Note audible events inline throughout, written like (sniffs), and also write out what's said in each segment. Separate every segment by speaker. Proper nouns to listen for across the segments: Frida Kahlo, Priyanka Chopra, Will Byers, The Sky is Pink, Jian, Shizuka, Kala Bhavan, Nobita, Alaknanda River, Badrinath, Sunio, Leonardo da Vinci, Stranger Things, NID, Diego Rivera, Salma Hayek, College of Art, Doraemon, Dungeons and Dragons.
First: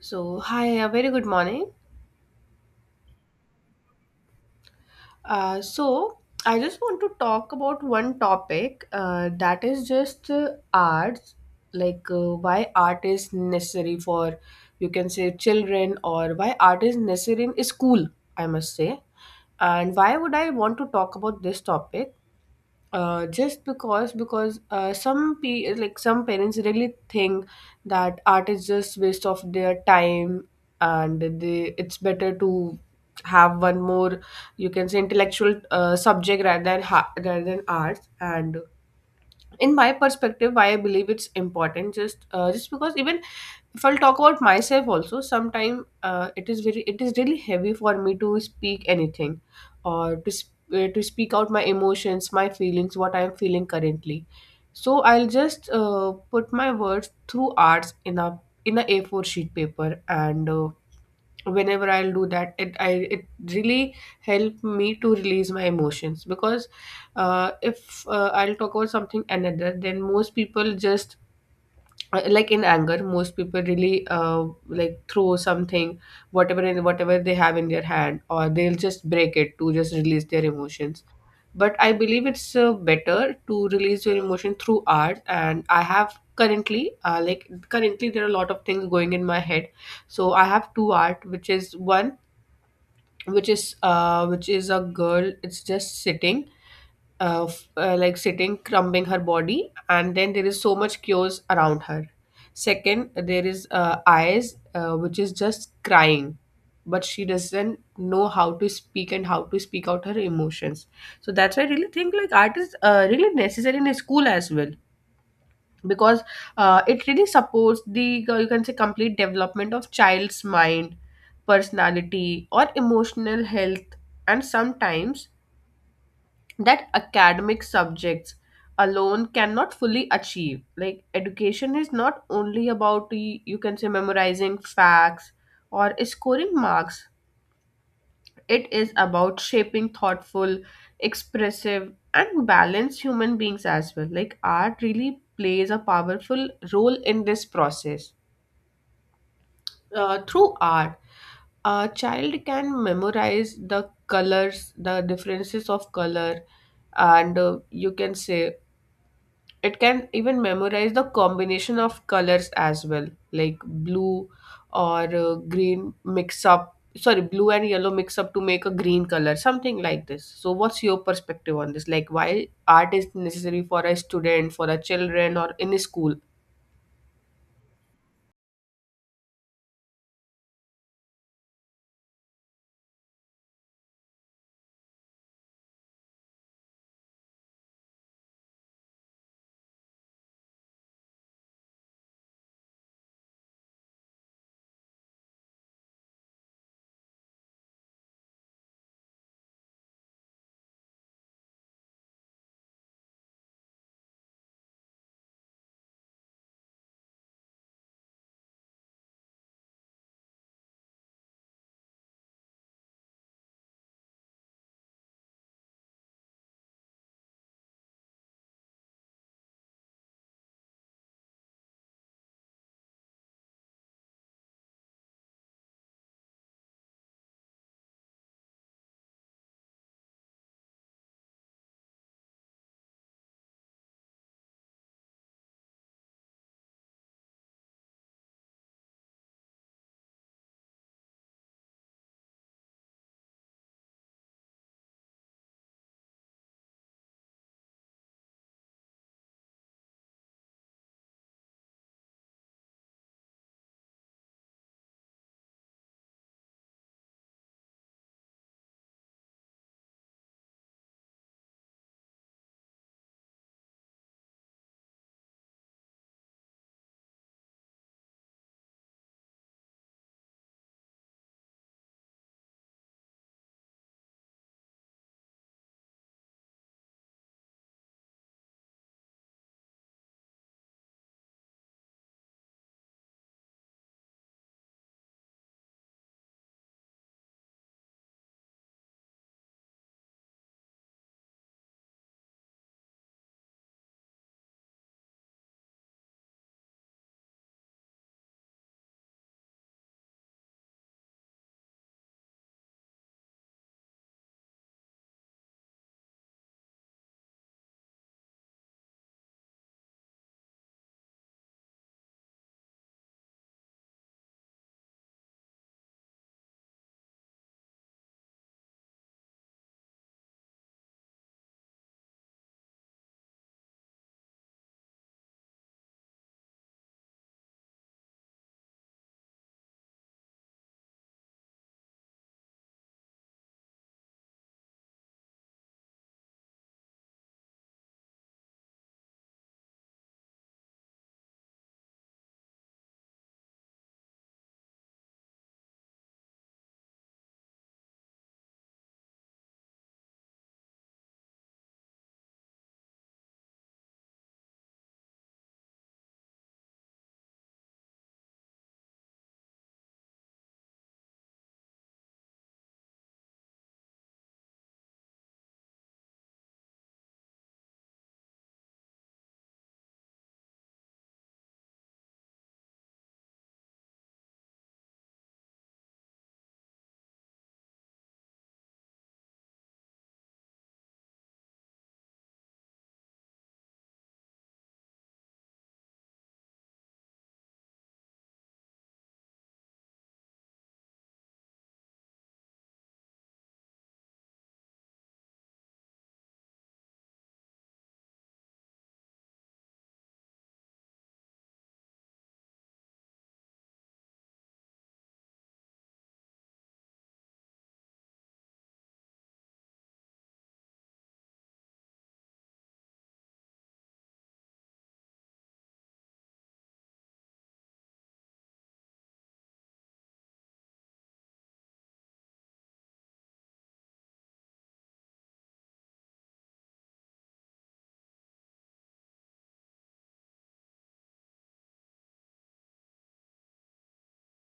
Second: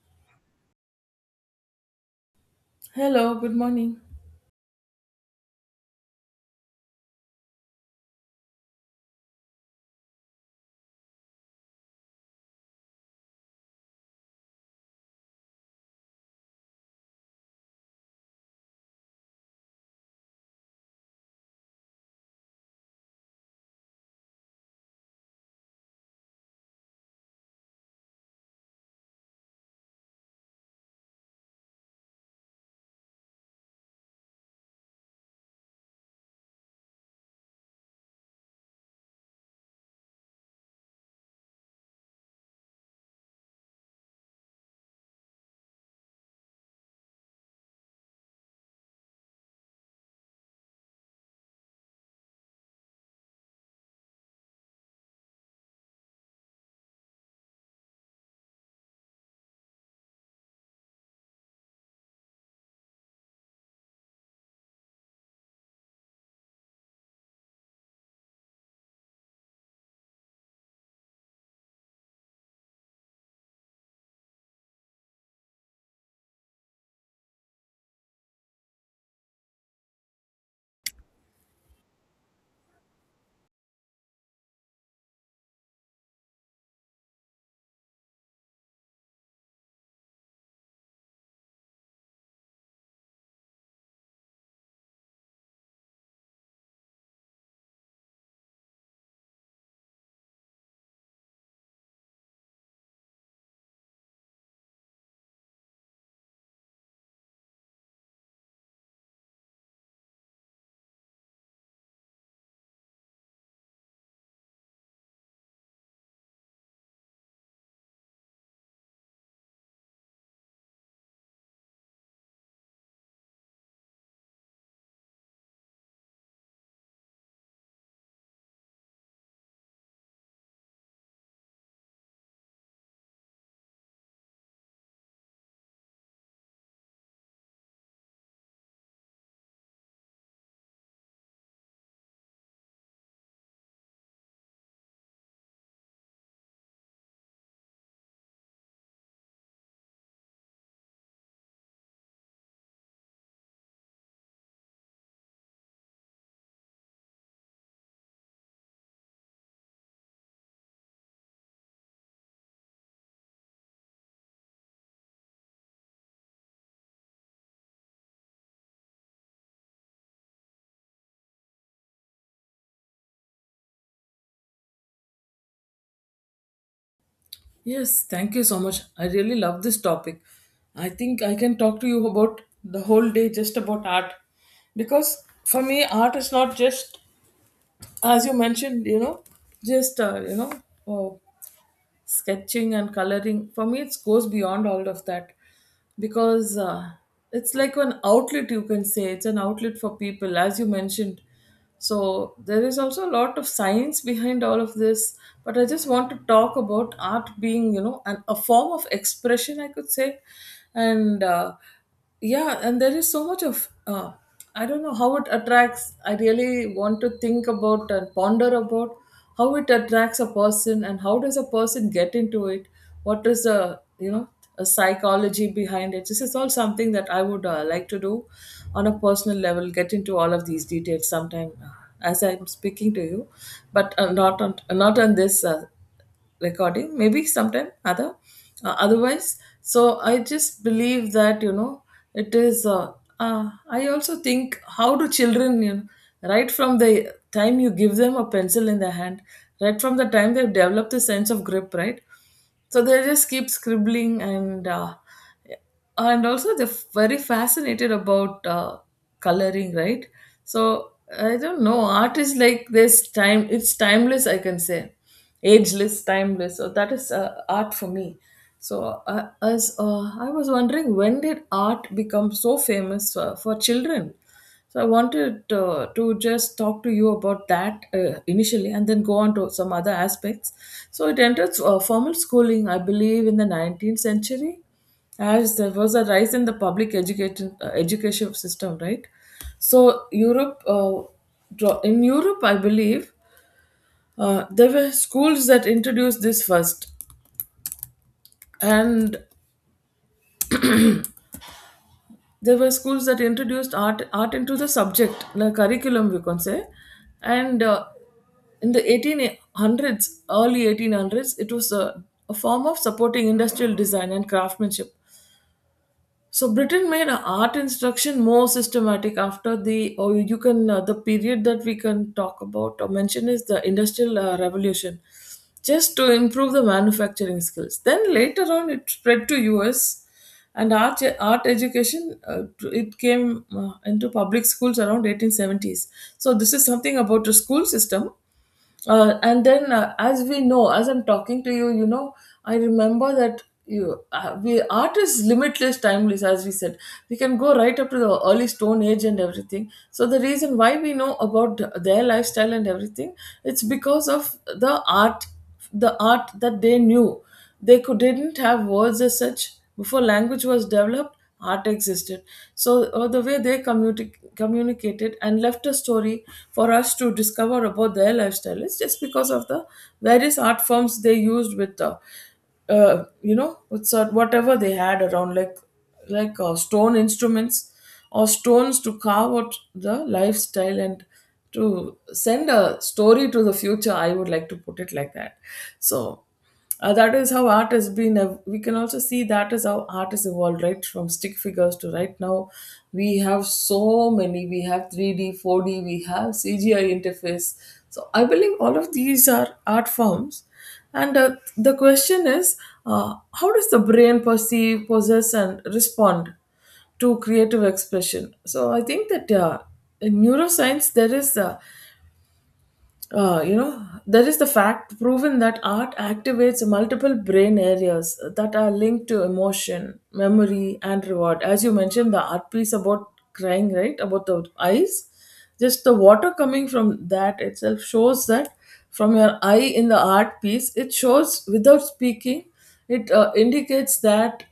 Speaker 1: So, hi, a very good morning.
Speaker 2: Hello, good morning.
Speaker 1: Uh, so, I just want to talk about one topic that is just arts, like why art is necessary for, you can say, children, or why art is necessary in school, I must say. And why would I want to talk about this topic? Just because like some parents really think that art is just waste of their time and they it's better to have one more, you can say, intellectual subject rather than rather than arts. And in my perspective, why I believe it's important, just because, even if I'll talk about myself also sometime, it is really heavy for me to speak anything or to, to speak out my emotions, my feelings, what I'm feeling currently. So I'll just put my words through arts in a a4 sheet paper. And whenever I'll do that, it really help me to release my emotions. Because if I'll talk about something another, then most people just, like in anger, most people really, like, throw something, whatever in whatever they have in their hand, or they'll just break it to just release their emotions. But I believe it's better to release your emotion through art. And I have currently, currently, there are a lot of things going in my head. So I have two art. Which is one which is uh, which is a girl, it's just sitting of like sitting, crumbing her body, and then there is so much chaos around her. Second, there is eyes, which is just crying, but she doesn't know how to speak and how to speak out her emotions. So that's why I really think like art is, really necessary in a school as well. Because it really supports the you can say complete development of child's mind, personality, or emotional health. And sometimes that academic subjects alone cannot fully achieve. Like education is not only about you can say memorizing facts or scoring marks, it is about shaping thoughtful, expressive, and balanced human beings as well. Like art really plays a powerful role in this process. Through art, a child can memorize the colors, the differences of color, and you can say it can even memorize the combination of colors as well. Like blue or, green mix up, sorry, blue and yellow mix up to make a green color, something like this. So what's your perspective on this, like why art is necessary for a student, for a children, or in a school?
Speaker 2: Yes, thank you so much. I really love this topic. I think I can talk to you about the whole day just about art because for me, art is not just, as you mentioned, just, uh, you know, uh, sketching and coloring. For me it goes beyond all of that because it's like an outlet, you can say. It's an outlet for people, as you mentioned, so there is also a lot of science behind all of this. But I just want to talk about art being, you know, an, a form of expression, I could say. And yeah, and there is so much of I don't know how it attracts. I really want to think about and ponder about how it attracts a person and how does a person get into it, what is the, you know, a psychology behind it. This is all something that I would like to do on a personal level, get into all of these details sometime, as I'm speaking to you. But not on not on this recording, maybe sometime other otherwise. So I just believe that, you know, it is I also think, how do children, you know, right from the time you give them a pencil in their hand, right from the time they've developed the sense of grip, right? So they just keep scribbling, and and also they're very fascinated about coloring, right? So I don't know, art is like, this time it's timeless, I can say. Ageless, timeless. So that is art for me. So as I was wondering, when did art become so famous for children? So I wanted to just talk to you about that initially, and then go on to some other aspects. So it entered formal schooling, I believe, in the 19th century, as there was a rise in the public education system, right? So in Europe, I believe there were schools that introduced this first, and there were schools that introduced art into the subject, the curriculum we can say. And In the 1800s, early 1800s, it was a form of supporting industrial design and craftsmanship. So Britain made art instruction more systematic after the period that we can talk about or mention is the Industrial Revolution, just to improve the manufacturing skills. Then later on, it spread to US, and art education it came into public schools around 1870s. So this is something about the school system, as we know, as I'm talking to you, you know, I remember that we art is limitless, timeless. As we said, we can go right up to the early Stone Age and everything. So the reason why we know about their lifestyle and everything, it's because of the art that they knew, they could didn't have words as such. Before language was developed, art existed. So the way they communicated and left a story for us to discover about their lifestyle is just because of the various art forms they used with you know, with sort whatever they had around, like like stone instruments or stones, to carve out the lifestyle and to send a story to the future, I would like to put it like that. So that is how art has been. We can also see that is how art has evolved, right? From stick figures to right now, we have so many. We have 3D, 4D, we have CGI interface. So I believe all of these are art forms. And The question is how does the brain perceive, possess, and respond to creative expression? So I think that in neuroscience, there is a you know, there is the fact proven that art activates multiple brain areas that are linked to emotion, memory, and reward. As you mentioned, the art piece about crying, right? About the eyes, just the water coming from that itself shows that from your eye in the art piece, it shows without speaking, it indicates that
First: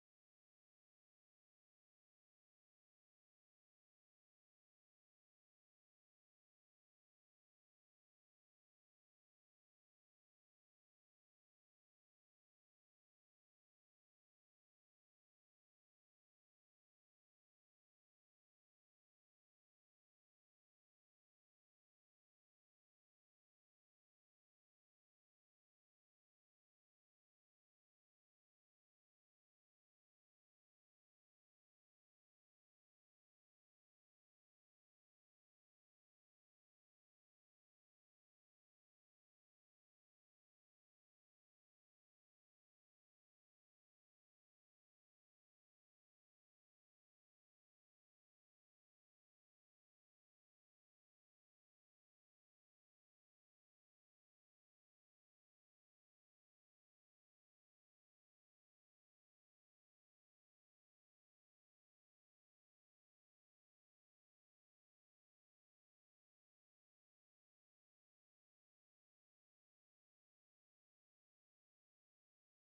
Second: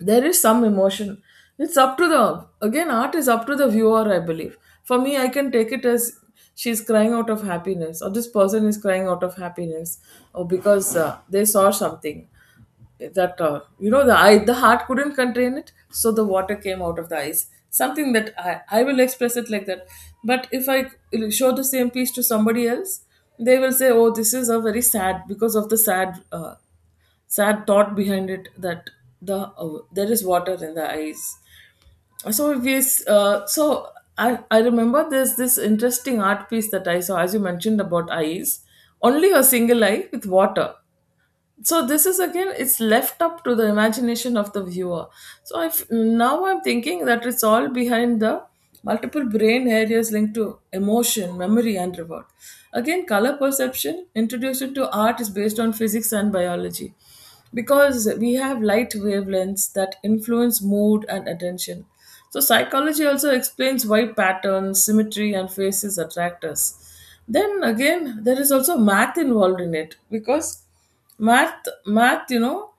Speaker 2: there is some emotion. It's up to the, again, art is up to the viewer, I believe. For me, I can take it as she's crying out of happiness, or this person is crying out of happiness, or because they saw something that, you know, the eye, the heart couldn't contain it, so the water came out of the eyes. Something that I will express it like that. But if I show the same piece to somebody else, they will say, oh, this is a very sad, because of the sad thought behind it, that there is water in the eyes. So we so I remember there's this interesting art piece that I saw, as you mentioned, about eyes, only a single eye with water. So this is, again, it's left up to the imagination of the viewer. So I, now I'm thinking that it's all behind the multiple brain areas linked to emotion, memory, and reward. Again, color perception introduced into art is based on physics and biology, because we have light wavelengths that influence mood and attention. So, psychology also explains why patterns, symmetry, and faces attract us. Then again, there is also math involved in it, because math, you know,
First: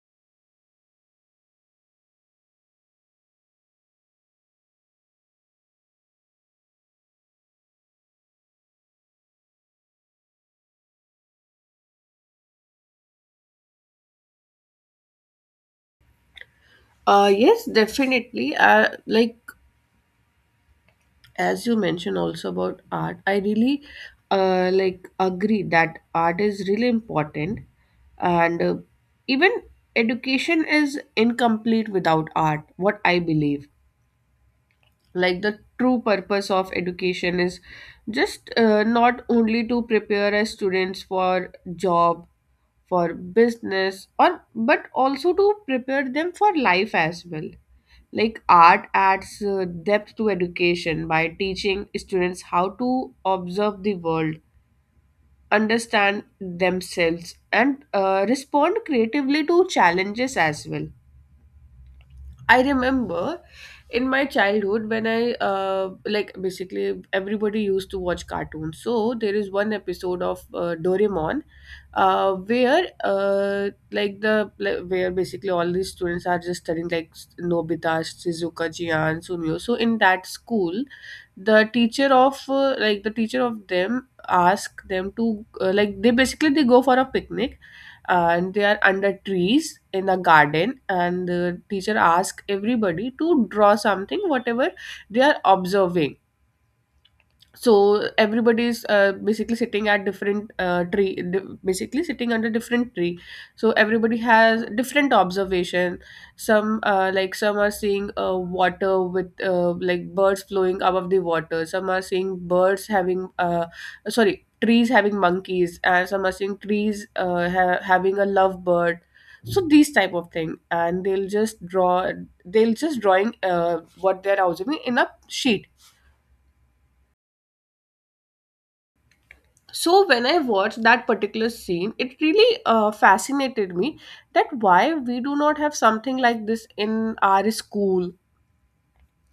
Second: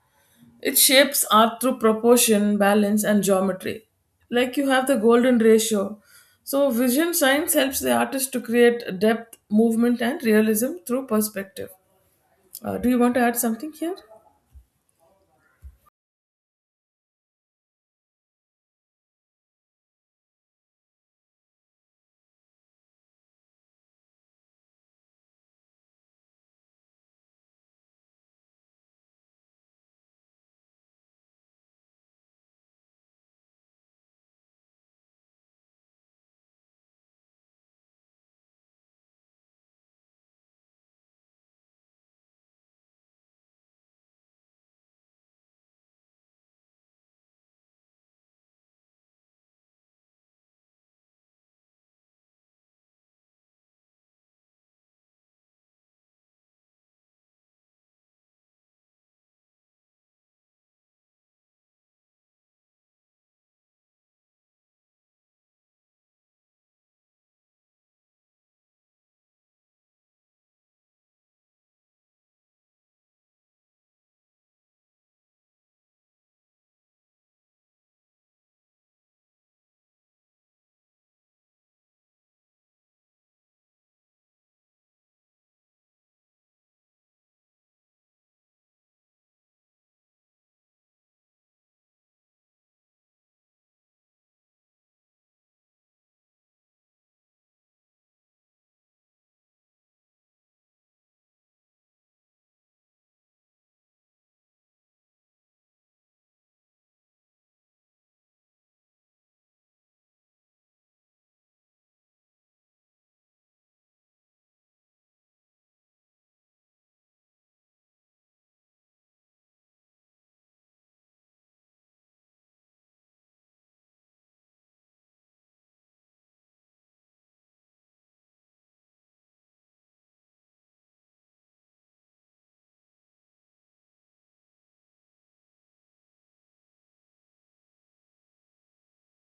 Speaker 2: it shapes art through proportion, balance, and geometry. Like you have the golden ratio. So, vision science helps the artist to create depth, movement, and realism through perspective. Do you want to add something here?
Speaker 1: yes, definitely. As you mentioned also about art, I really, agree that art is really important. And even education is incomplete without art, what I believe. Like the true purpose of education is just not only to prepare as students for job, for business, or but also to prepare them for life as well. Like art adds depth to education by teaching students how to observe the world, understand themselves, and respond creatively to challenges as well. I remember in my childhood when I like basically everybody used to watch cartoons. So there is one episode of Doraemon, where basically all these students are just studying, like Nobita, Shizuka, Jian, Sunio. So in that school, the teacher of them ask them to, they basically they go for a picnic, and they are under trees in a garden, and the teacher ask everybody to draw something whatever they are observing. So everybody is, basically sitting at different, basically sitting under different tree, so everybody has different observation. Some, some are seeing, water with, like, birds flowing above the water, some are seeing birds having, sorry, trees having monkeys, and some are seeing trees, having a lovebird. So these type of thing, and they'll just draw, they'll just drawing what they're observing in a sheet. So when I watched that particular scene, it really fascinated me, that why we do not have something like this in our school,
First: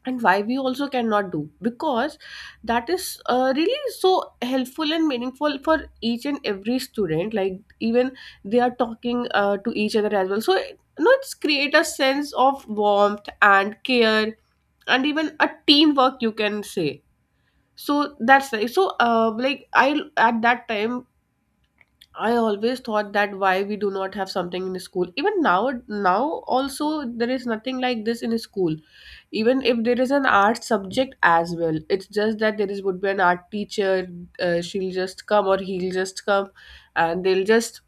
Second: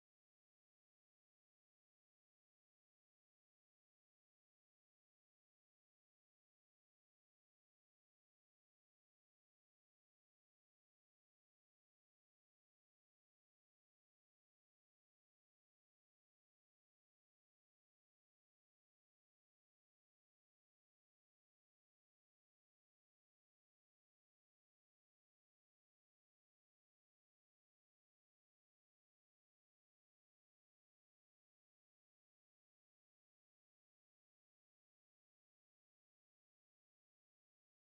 Speaker 1: and why we also cannot do. Because that is really so helpful and meaningful for each and every student. Like, even they are talking to each other as well, so you know, it's create a sense of warmth and care, and even a teamwork, you can say. So that's right. So, I, at that time, I always thought that why we do not have something in school. Even now, now also, there is nothing like this in school. Even if there is an art subject as well, it's just that there is would be an art teacher. She'll just come or he'll just come, and they'll just,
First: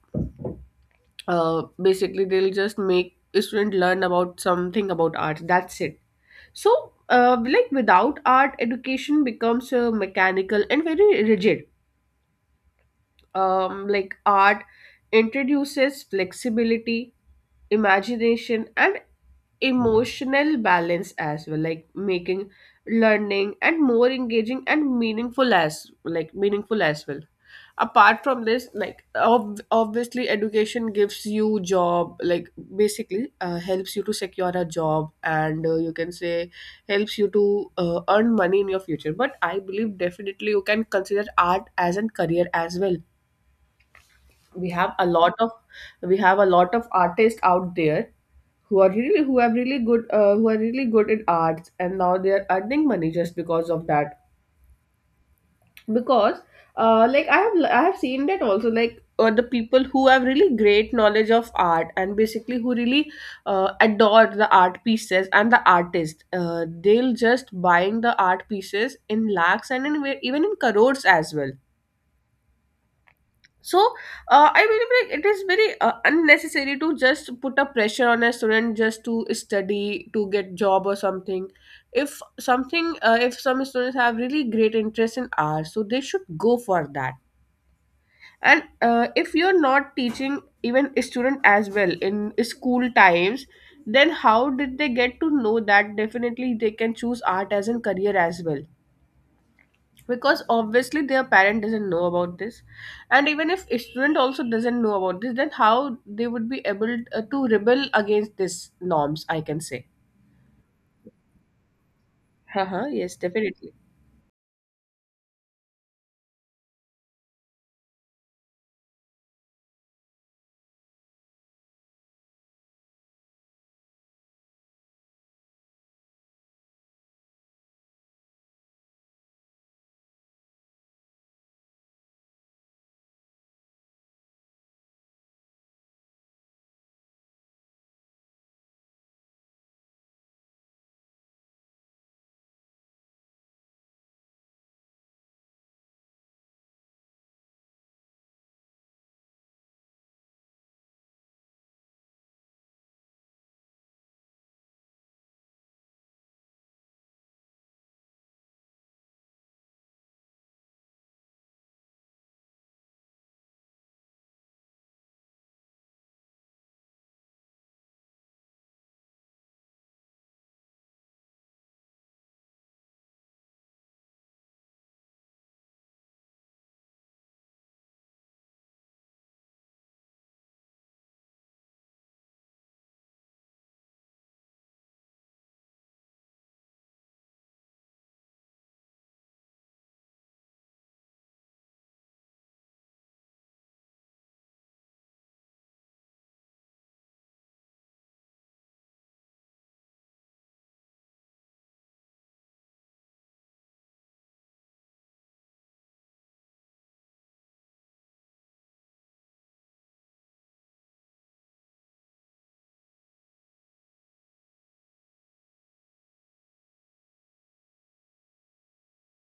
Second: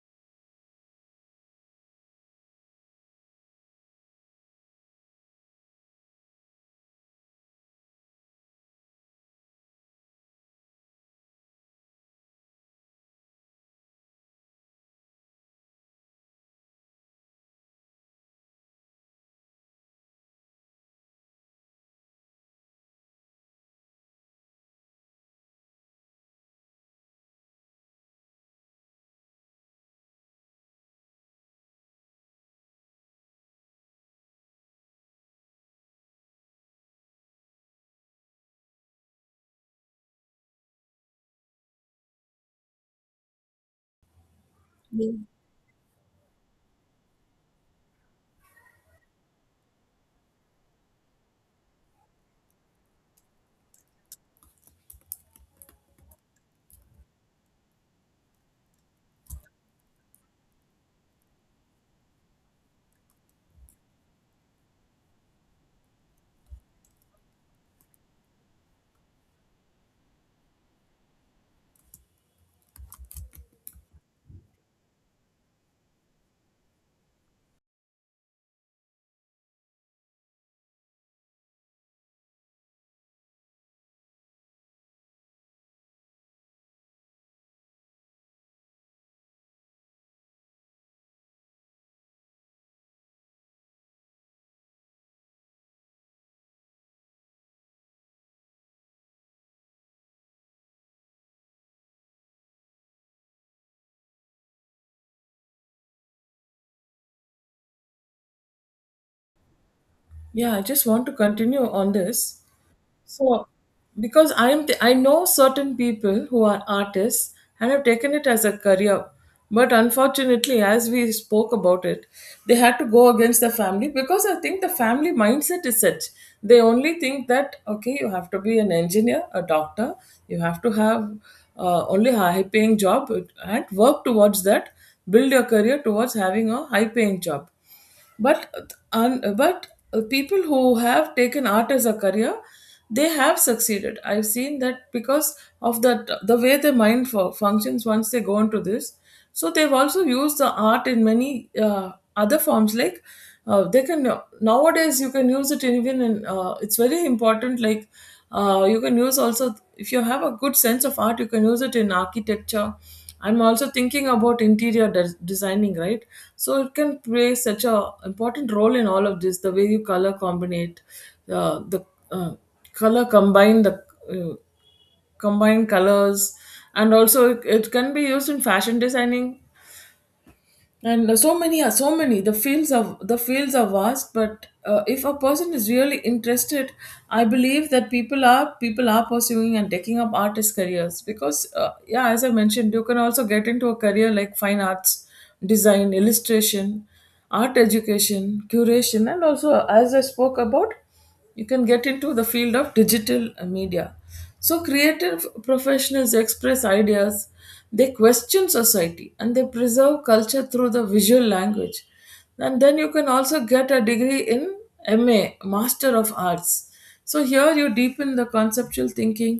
Speaker 1: basically they'll just make a student learn about something about art. That's it. So, without art, education becomes mechanical and very rigid. Like art introduces flexibility, imagination, and emotional balance as well, like making learning and more engaging and meaningful as, like, meaningful as well. Apart from this, like, obviously education gives you job, like basically helps you to secure a job, and you can say helps you to earn money in your future. But I believe, definitely, you can consider art as a career as well. We have a
Speaker 2: Yeah.
Speaker 1: lot of we have a lot of artists out there, who have really good, who are really good in arts, and now they are earning money just because of that. Because I have seen that also, like, the people who have really great knowledge of art, and basically who really adore the art pieces and the artist, they'll just buying the art pieces in lakhs and in, even in crores as well. So I believe, like, it is very unnecessary to just put a pressure on a student just to study to get job or something. If some students have really great interest in art, so they should go for that. And if you're not teaching even a student as well in school times, then how did they get to know that definitely they can choose art as a career as well. Because obviously their parent doesn't know about this, and even if a student also doesn't know about this, then how they would be able to rebel against these norms, I can say.
Speaker 2: Yeah, I just want to continue on this.
Speaker 1: (laughs) haha yes,
Speaker 2: So,
Speaker 1: definitely.
Speaker 2: because I know certain people who are artists and have taken it as a career, but unfortunately, as we spoke about it, they had to go against the family, because I think the family mindset is such. They only think that okay, you have to be an engineer, a doctor, you have to have only a high-paying job and work towards that, build your career towards having a high-paying job. But people who have taken art as a career, they have succeeded, I've seen that. Because of that, the way their mind functions once they go into this, so they've also used the art in many other forms. Like they can, nowadays you can use it even in, it's very important, like you can use, also, if you have a good sense of art, you can use it in architecture. I'm also thinking about interior designing, right? So it can play such a important role in all of this, the way you color combinate the uh, color combine the uh, combine colors. And also it can be used in fashion designing. And so many are so many, the fields are vast. But if a person is really interested, I believe that people are pursuing and taking up artist careers, because yeah, as I mentioned, you can also get into a career like fine arts, design, illustration, art education, curation, and also, as I spoke about, you can get into the field of digital media. So creative professionals express ideas, they question society, and they preserve culture through the visual language. And then you can also get a degree in ma master of arts. So here you deepen the conceptual thinking,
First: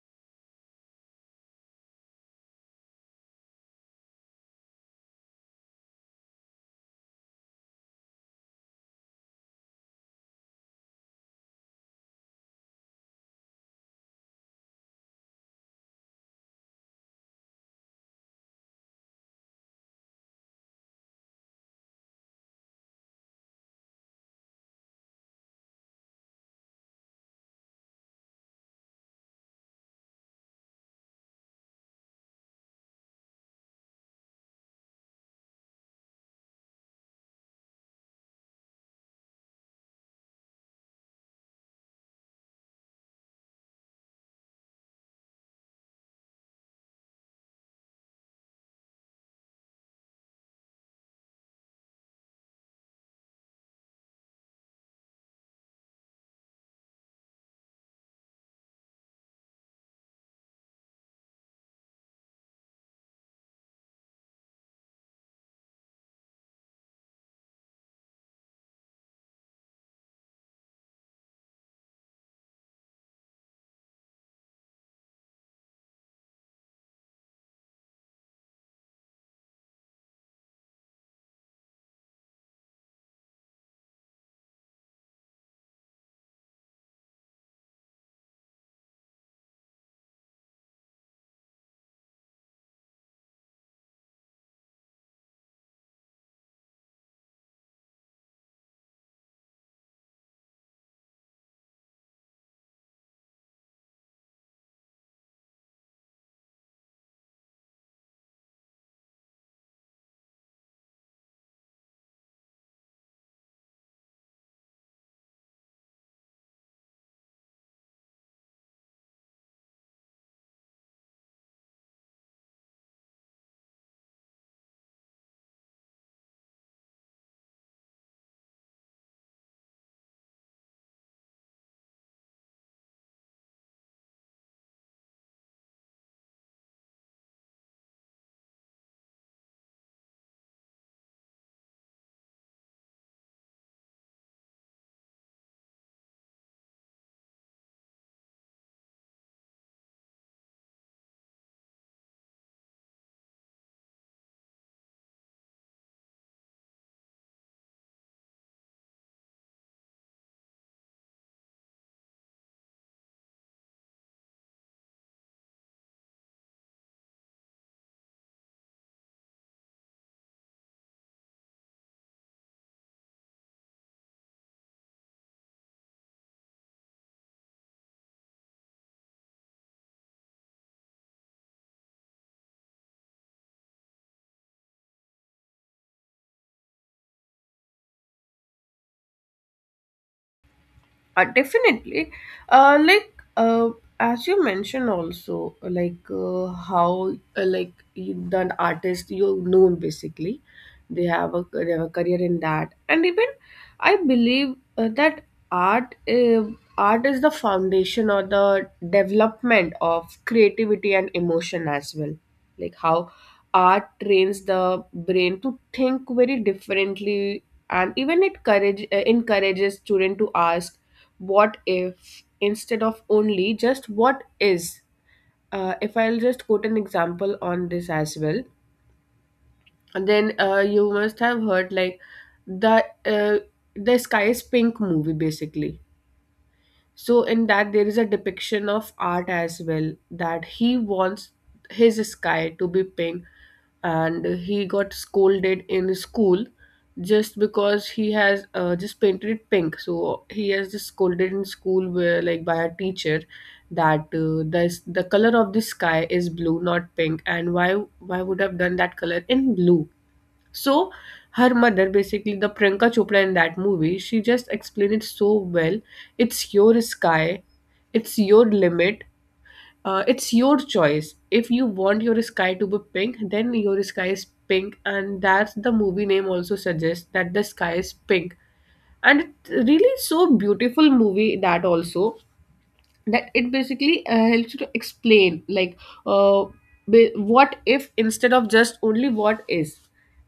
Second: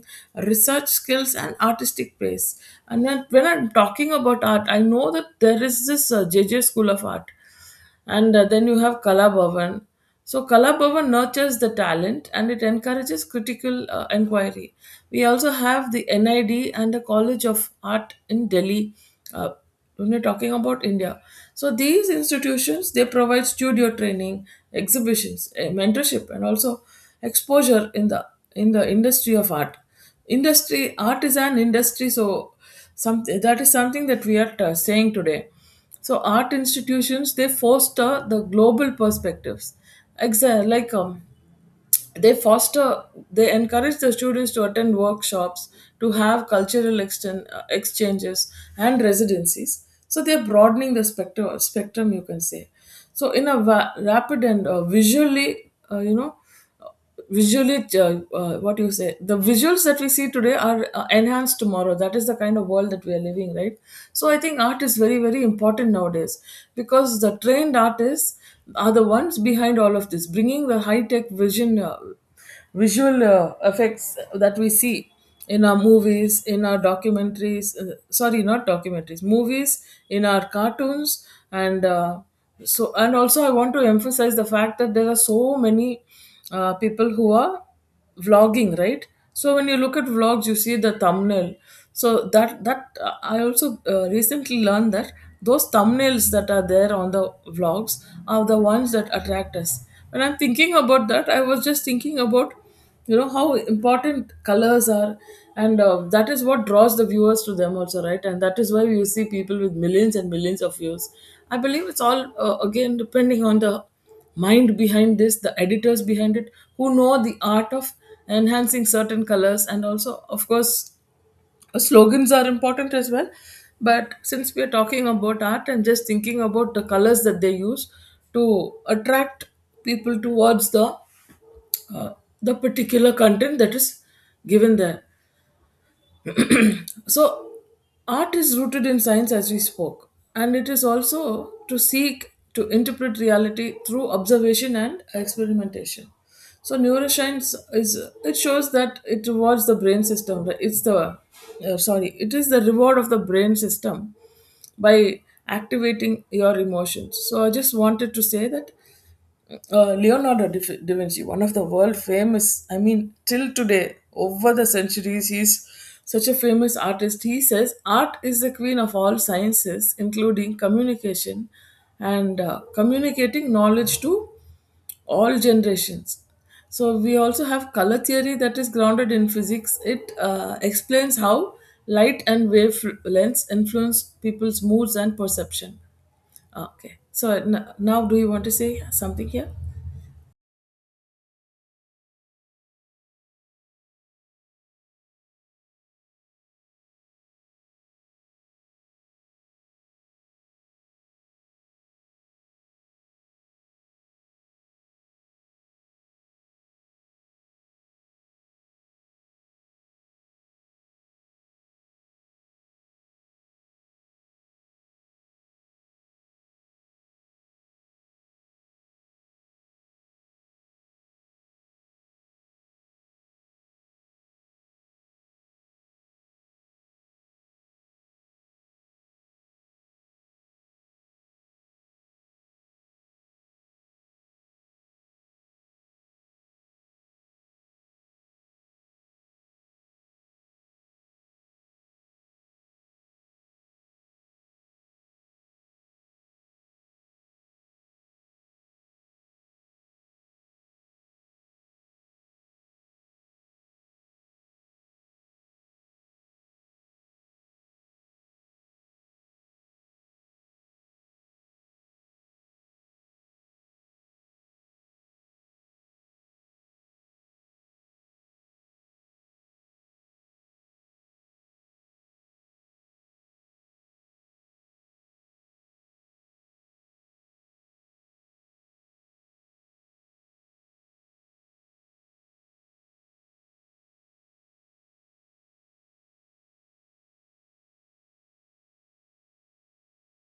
Speaker 2: research skills, and artistic pace. And then, when I'm talking about art, I know that there is this JJ School of Art, and then you have Kala Bhavan. So Kala Bhavan nurtures the talent and it encourages critical inquiry. We also have the NID and the College of Art in Delhi. Uh, when you're talking about India, so these institutions, they provide studio training, exhibitions, eh, mentorship, and also exposure in the industry of art. Industry, art is an industry, so some, that is something that we are saying today. So art institutions, they foster the global perspectives. Exa- like um, they foster they encourage the students to attend workshops to have cultural exchanges and residencies, so they're broadening the spectrum, you can say. So in a rapid and visually visually, what you say, the visuals that we see today are enhanced tomorrow. That is the kind of world that we are living, right? So I think art is very very important nowadays, because the trained artists are the ones behind all of this, bringing the high tech vision visual effects that we see in our movies, in our documentaries sorry, not documentaries, movies, in our cartoons and so. And also I want to emphasize the fact that there are so many people who are vlogging, right? So when you look at vlogs, you see the thumbnail. So that that I also recently learned that those thumbnails that are there on the vlogs are the ones that attract us. When I'm thinking about that, I was just thinking about, you know, how important colors are. And that is what draws the viewers to them also, right? And that is why we see people with millions and millions of views. I believe it's all, again, depending on the mind behind this, the editors behind it, who know the art of enhancing certain colors, and also, of course, slogans are important as well. But since we are talking about art and just thinking about the colors that they use to attract people towards uh, the particular content that is given there. So, art is rooted in science, as we spoke, and it is also to seek to interpret reality through observation and experimentation. So, neuroscience, is it shows that it rewards the brain system, right? It's the sorry, it is the reward of the brain system by activating your emotions. So, I just wanted to say that, Leonardo da Vinci, one of the world famous, I mean, till today, over the centuries, he's such a famous artist. He says, art is the queen of all sciences, including communication and communicating knowledge to all generations. So, we also have color theory that is grounded in physics. It explains how light and wave lengths influence people's moods and perception. Okay, so now do you want to say something here?
Speaker 1: Definitely. Uh, like uh, as you mentioned also, like how like you, the artist, you know, basically, they have a career in that. And even I believe that art uh, art is the foundation or the development of creativity and emotion as well. Like how art trains the brain to think very differently, and even it courage encourages student to ask what if, instead of only just what is. If I'll just quote an example on this as well, then you must have heard like the uh, the sky is pink movie, basically. So in that, there is a depiction of art as well, that he wants his sky to be pink, and he got scolded in school just because he has just painted it pink. So he has just scolded in school, where like by a teacher, that this the color of the sky is blue, not pink, and why would have done that color in blue. So her mother, basically the Priyanka Chopra in that movie, she just explained it so well. It's your sky, it's your limit, it's your choice. If you want your sky to be pink, then your sky is pink, and that's the movie name also suggests that the sky is pink. And it's really so beautiful movie that also, that it basically helps you to explain like, uh, what if, instead of just only what is.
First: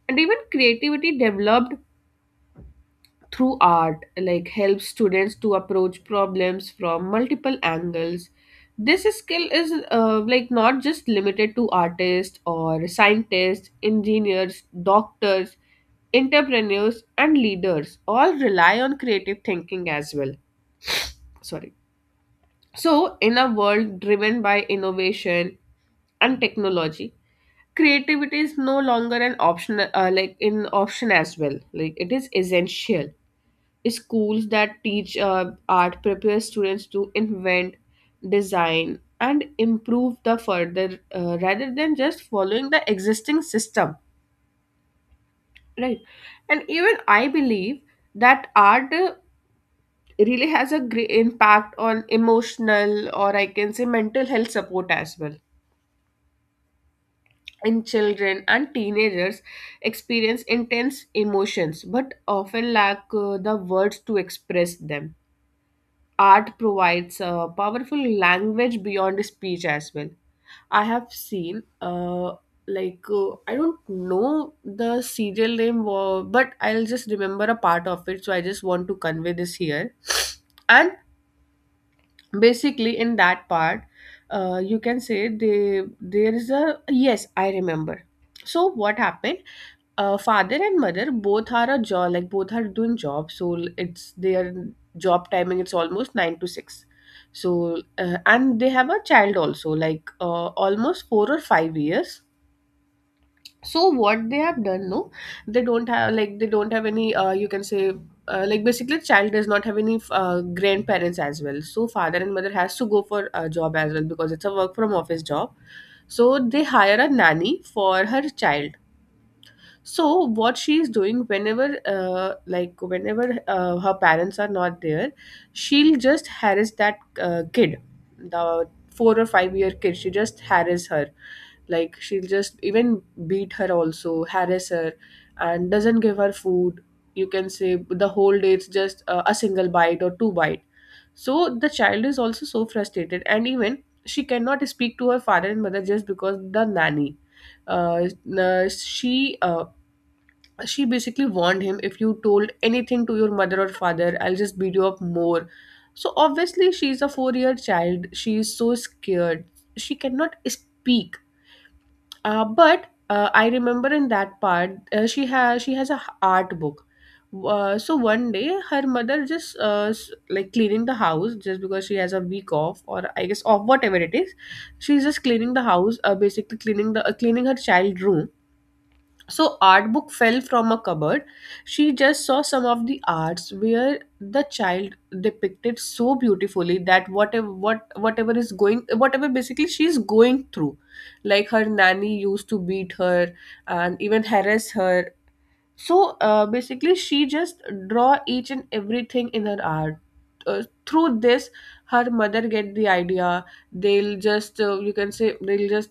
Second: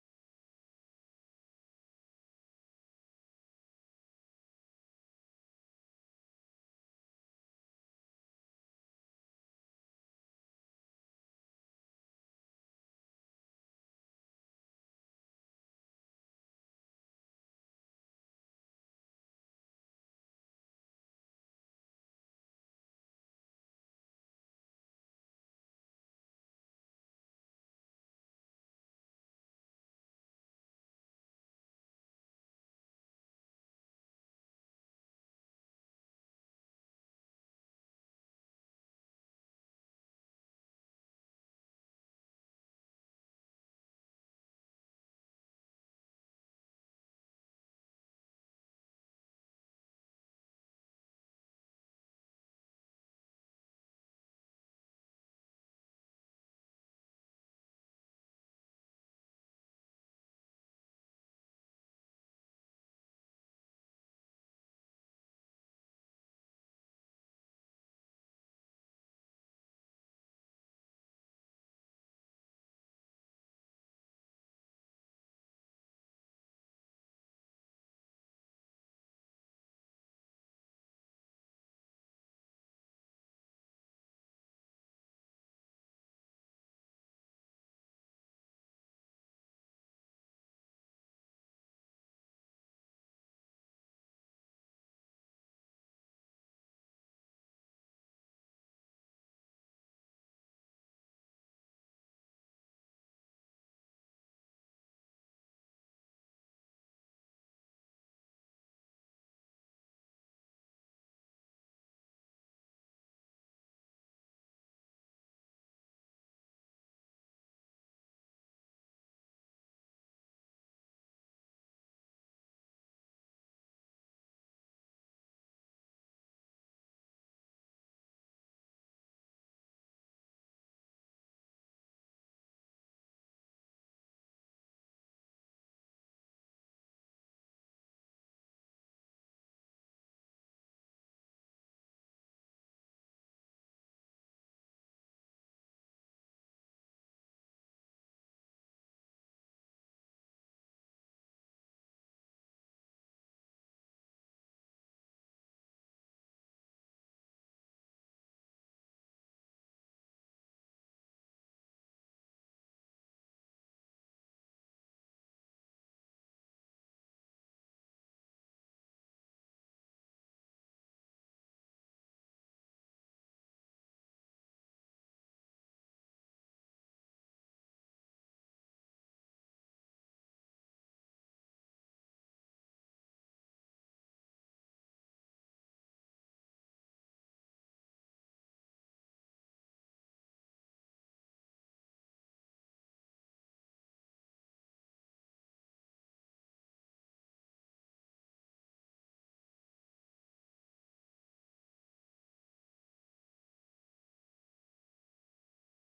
Speaker 1: And even creativity developed through art, like, helps students to approach problems from multiple angles. This skill is, not just limited to artists, or scientists, engineers, doctors, entrepreneurs, and leaders all rely on creative thinking as well. Sorry. So, in a world driven by innovation and technology, creativity is no longer an option, as well. Like it is essential. Schools that teach art prepare students to invent, design, and improve the further, rather than just following the existing system, right? And even I believe that art really has a great impact on emotional, or I can say mental health support as well, and children and teenagers experience intense emotions but often lack the words to express them. Art provides a powerful language beyond speech as well. I have seen, I don't know the serial name, but I'll just remember a part of it. So I just want to convey this here. (sniffs) And basically in that part, you can say they there is a, yes, I remember. So what happened, father and mother both are a job, like both are doing job, so it's their job timing, it's almost 9 to 6. So and they have a child also, like almost 4 or 5 years. So what they have done? No, they don't have, like they don't have any, you can say, like basically child does not have any grandparents as well, so father and mother has to go for a job as well because it's a work from office job. So they hire a nanny for her child. So what she's doing, whenever like, whenever her parents are not there, she'll just harass that kid, the 4 or 5 year kid. She just harass her, like she'll just even beat her, also harass her, and doesn't give her food. You can say the whole day it's just a single bite or two bite. So the child is also so frustrated, and even she cannot speak to her father and mother just because the nanny, uh, n- she uh, she basically warned him, if you told anything to your mother or father, I'll just beat you up more. So obviously she's a 4 year child, she is so scared, she cannot speak. But I remember in that part, she has a art book. Uh, so one day her mother just S like cleaning the house, just because she has a week off, or I guess off, whatever it is, she's just cleaning the house, basically cleaning the, cleaning her child room. So art book fell from a cupboard. She just saw some of the arts where the child depicted so beautifully that whatever basically she is going through. Like her nanny used to beat her and even harass her. So basically she just draw each and everything in her art. Through this, her mother get the idea. They'll just, you can say, they'll just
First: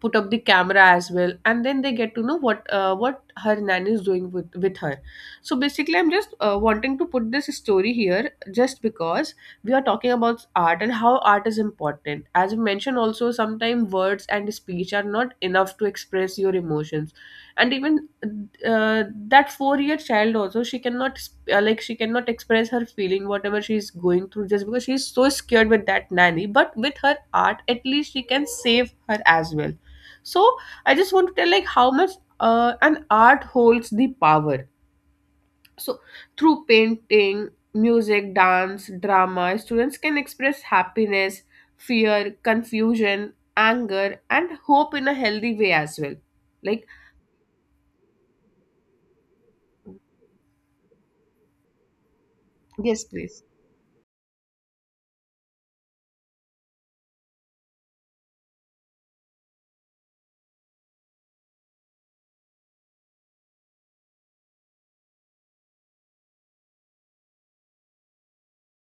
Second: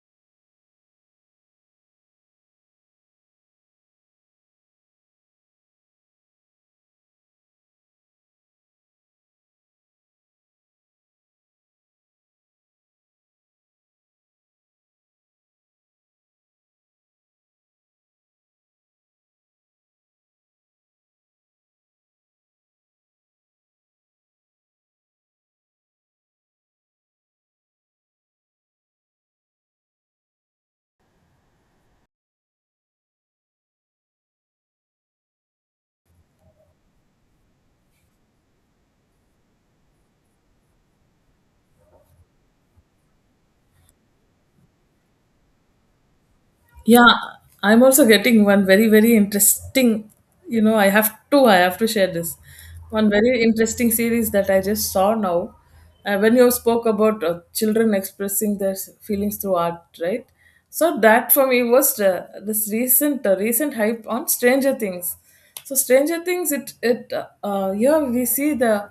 Speaker 1: put up the camera as well, and then they get to know what, what her nanny is doing with her. So basically I'm just wanting to put this story here, just because we are talking about art and how art is important. As you mentioned also, sometimes words and speech are not enough to express your emotions. And even, that 4 year child also, she cannot she cannot express her feeling, whatever she's going through, just because she's so scared with that nanny. But with her art, at least she can save her as well. So I just want to tell like how much an art holds the power. So through painting, music, dance, drama, students can express happiness, fear, confusion, anger, and hope in a healthy way as well. Like,
Speaker 2: Yeah, I'm also getting one very, very interesting. You know, I have two, I have to share this.
Speaker 1: yes
Speaker 2: One
Speaker 1: please.
Speaker 2: very interesting series that I just saw now. When you spoke about children expressing their feelings through art, right? So that for me was this recent, recent hype on Stranger Things. So Stranger Things, it here we see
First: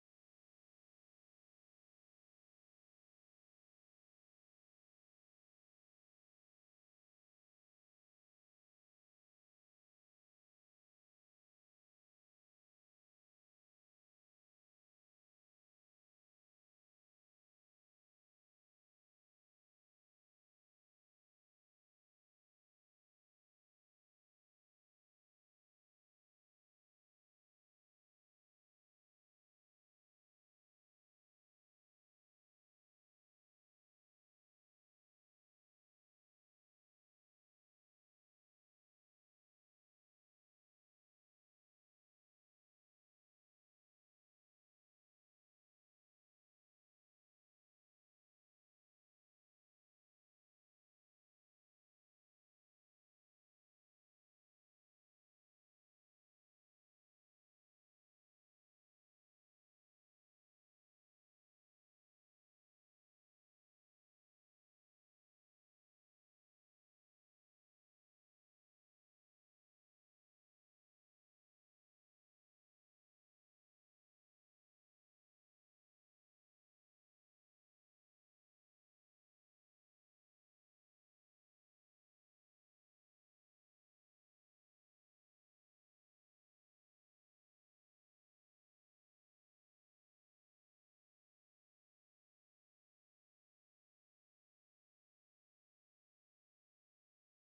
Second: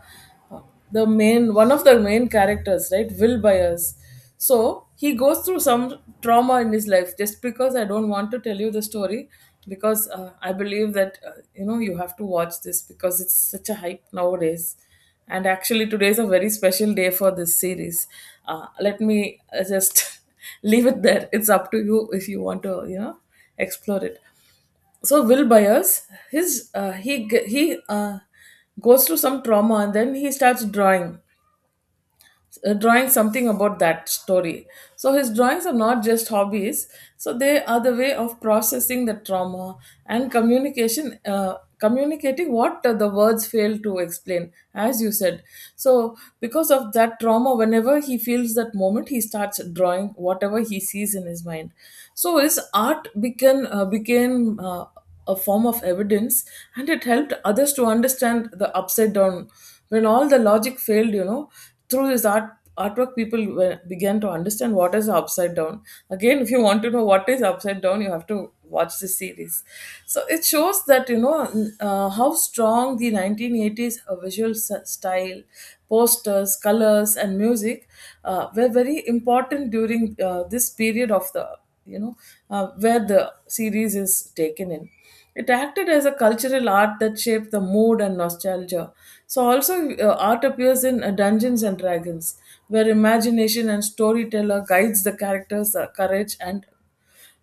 Speaker 2: the main one of the main characters, right, Will Byers. So he goes through some trauma in his life. Just because I don't want to tell you the story, because I believe that, you know, you have to watch this because it's such a hype nowadays. And actually, today is a very special day for this series. Let me, just (laughs) leave it there. It's up to you if you want to, you know, explore it. So Will Byers, his he g- he goes through some trauma and then he starts drawing, drawing something about that story. So his drawings are not just hobbies, so they are the way of processing the trauma and communication. Communicating what the words fail to explain, as you said. So because of that trauma, whenever he feels that moment, he starts drawing whatever he sees in his mind. So his art became a form of evidence, and it helped others to understand the upside down, when all the logic failed, you know. Through his art, artwork, people were, began to understand what is upside down. Again, if you want to know what is upside down, you have to watch the series. So it shows that, you know, how strong the 1980s visual style, posters, colors and music were very important during, this period of the, you know, where the series is taken in. It acted as a cultural art that shaped the mood and nostalgia. So, also, art appears in, Dungeons and Dragons, where imagination and storyteller guides the characters' courage and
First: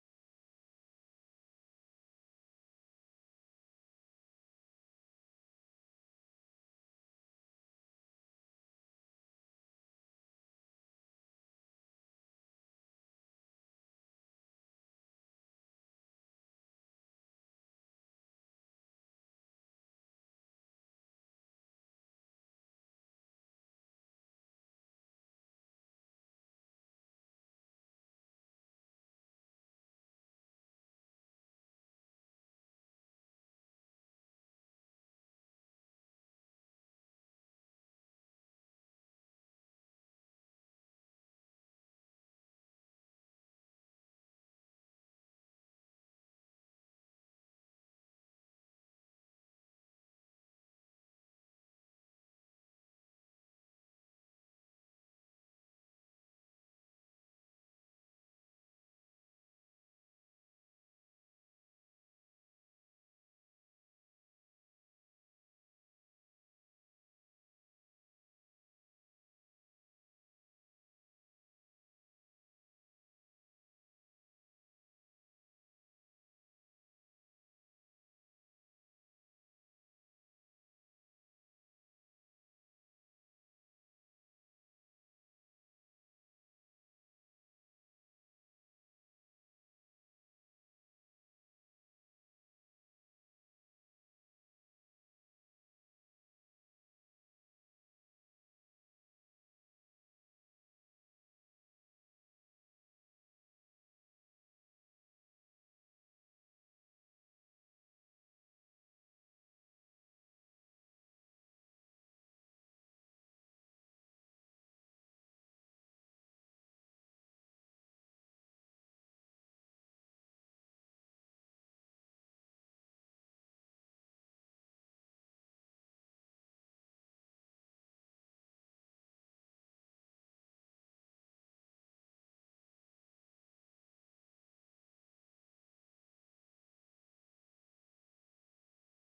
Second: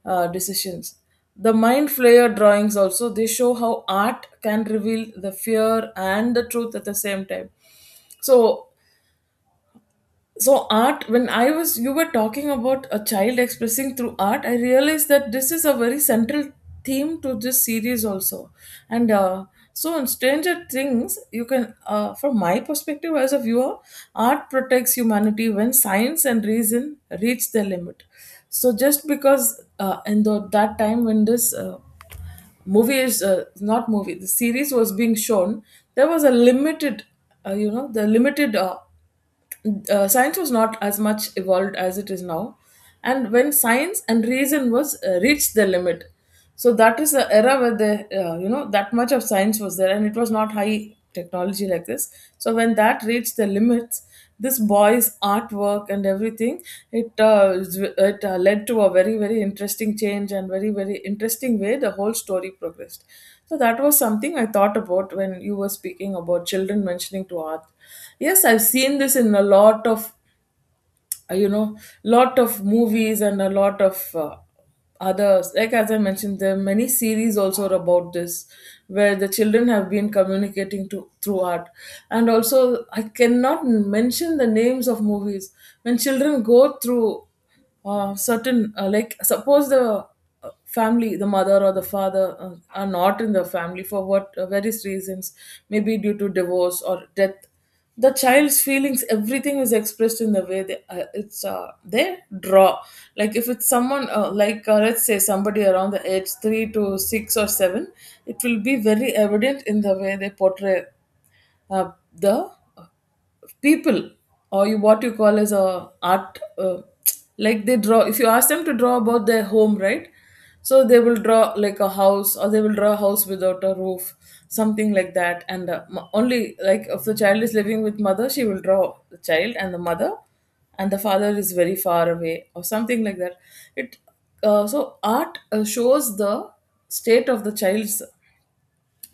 Speaker 2: decisions. The mind flayer drawings also, they show how art can reveal the fear and the truth at the same time. So art, when I was, you were talking about a child expressing through art, I realized that this is a very central theme to this series also. And so in Stranger Things, you can, from my perspective as a viewer, art protects humanity when science and reason reach their limit. So just because, in the, that time when this, movies not movie, the series was being shown, there was a limited you know, the limited, science was not as much evolved as it is now. And when science and reason was reached the limit, so that is the era where the you know, that much of science was there, and it was not high technology like this. So when that reached the limits, this boy's artwork and everything, it is- it led to a very very interesting change and very very interesting way the whole story progressed. So that was something I thought about when you were speaking about children mentioning to art. Yes, I've seen this in a lot of uh, you know lot of movies and a lot of others. Like as I mentioned, there are many series also about this, where the children have been communicating to through art. And also, I cannot mention the names of movies, when children go through certain, like suppose the family, the mother or the father are not in the family for what, various reasons, maybe due to divorce or death. The child's feelings, everything is expressed in the way they, it's they draw. Like if it's someone, let's say somebody around the age 3 to 6 or 7, it will be very evident in the way they portray uh, the people, or you, what you call as a art, like they draw. If you ask them to draw about their home, right, so they will draw like a house, or they will draw a house without a roof, something like that. And only like if the child is living with mother, she will draw the child and the mother, and the father is very far away or something like that. It So art, shows the state of the child's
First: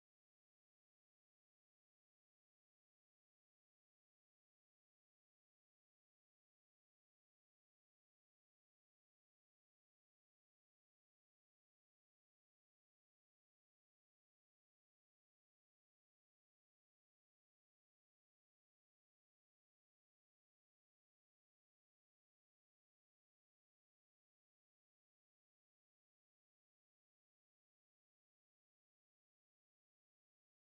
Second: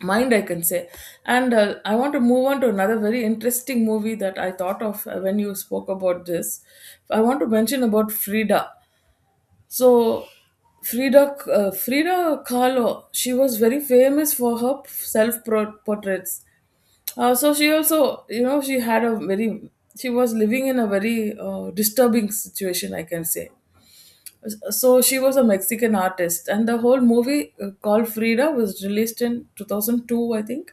Speaker 2: mind, I can say. And I want to move on to another very interesting movie that I thought of, when you spoke about this. I want to mention about Frida. So Frida, Frida Kahlo, she was very famous for her self portraits. So she also, you know, she had a very, she was living in a very disturbing situation, I can say. So she was a Mexican artist, and the whole movie, called Frida, was released in 2002, I think.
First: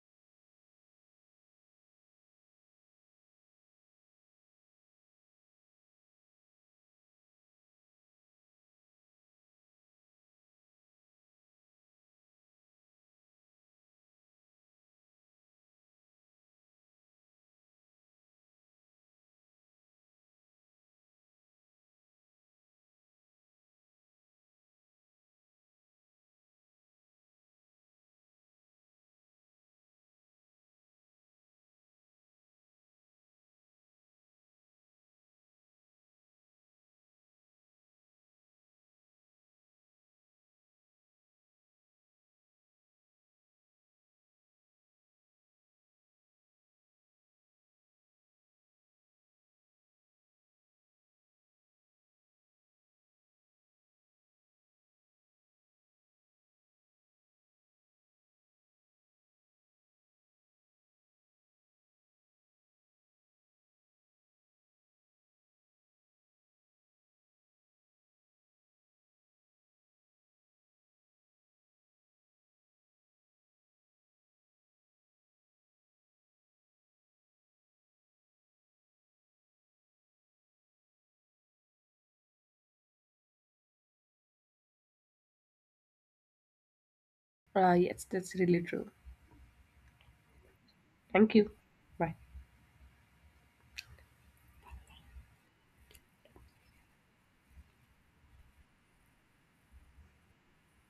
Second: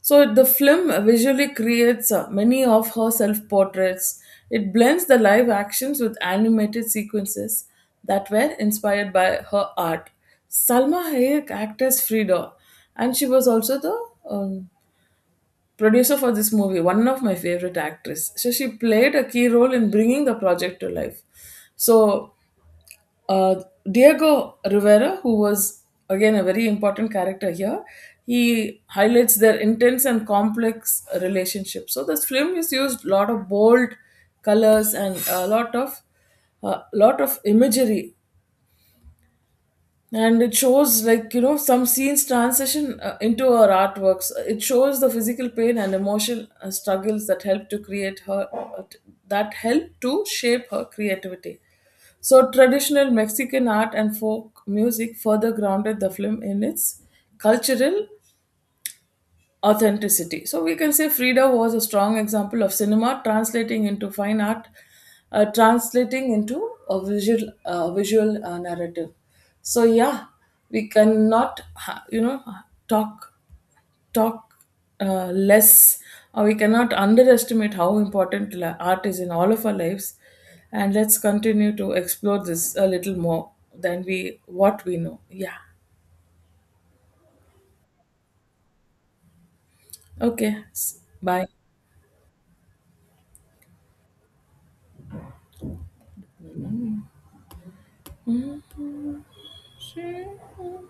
Speaker 2: So the film visually creates many of her self-portraits. It blends the live actions with animated sequences that were inspired by her art. Salma Hayek acted as Frida, and she was also the producer for this movie. One of my favorite actress. So she played a key role in bringing the project to life. So uh, Diego Rivera, who was again a very important character here, he highlights their intense and complex relationship. So this film is used a lot of bold colors, and a lot of, a lot of imagery, and it shows, like, you know, some scenes transition into her artworks. It shows the physical pain and emotional struggles that help to create her, that help to shape her creativity. So traditional Mexican art and folk music further grounded the film in its cultural authenticity. So we can say Frida was a strong example of cinema translating into fine art, translating into a visual narrative. So yeah, we cannot talk talk less, or we cannot underestimate how important art is in all of our lives. And let's continue to explore this a little more than we what we know. Yeah.
Speaker 1: Yes, that's really true.
Speaker 2: Okay,
Speaker 1: Thank
Speaker 2: bye.
Speaker 1: you. Bye.
Speaker 2: Sure.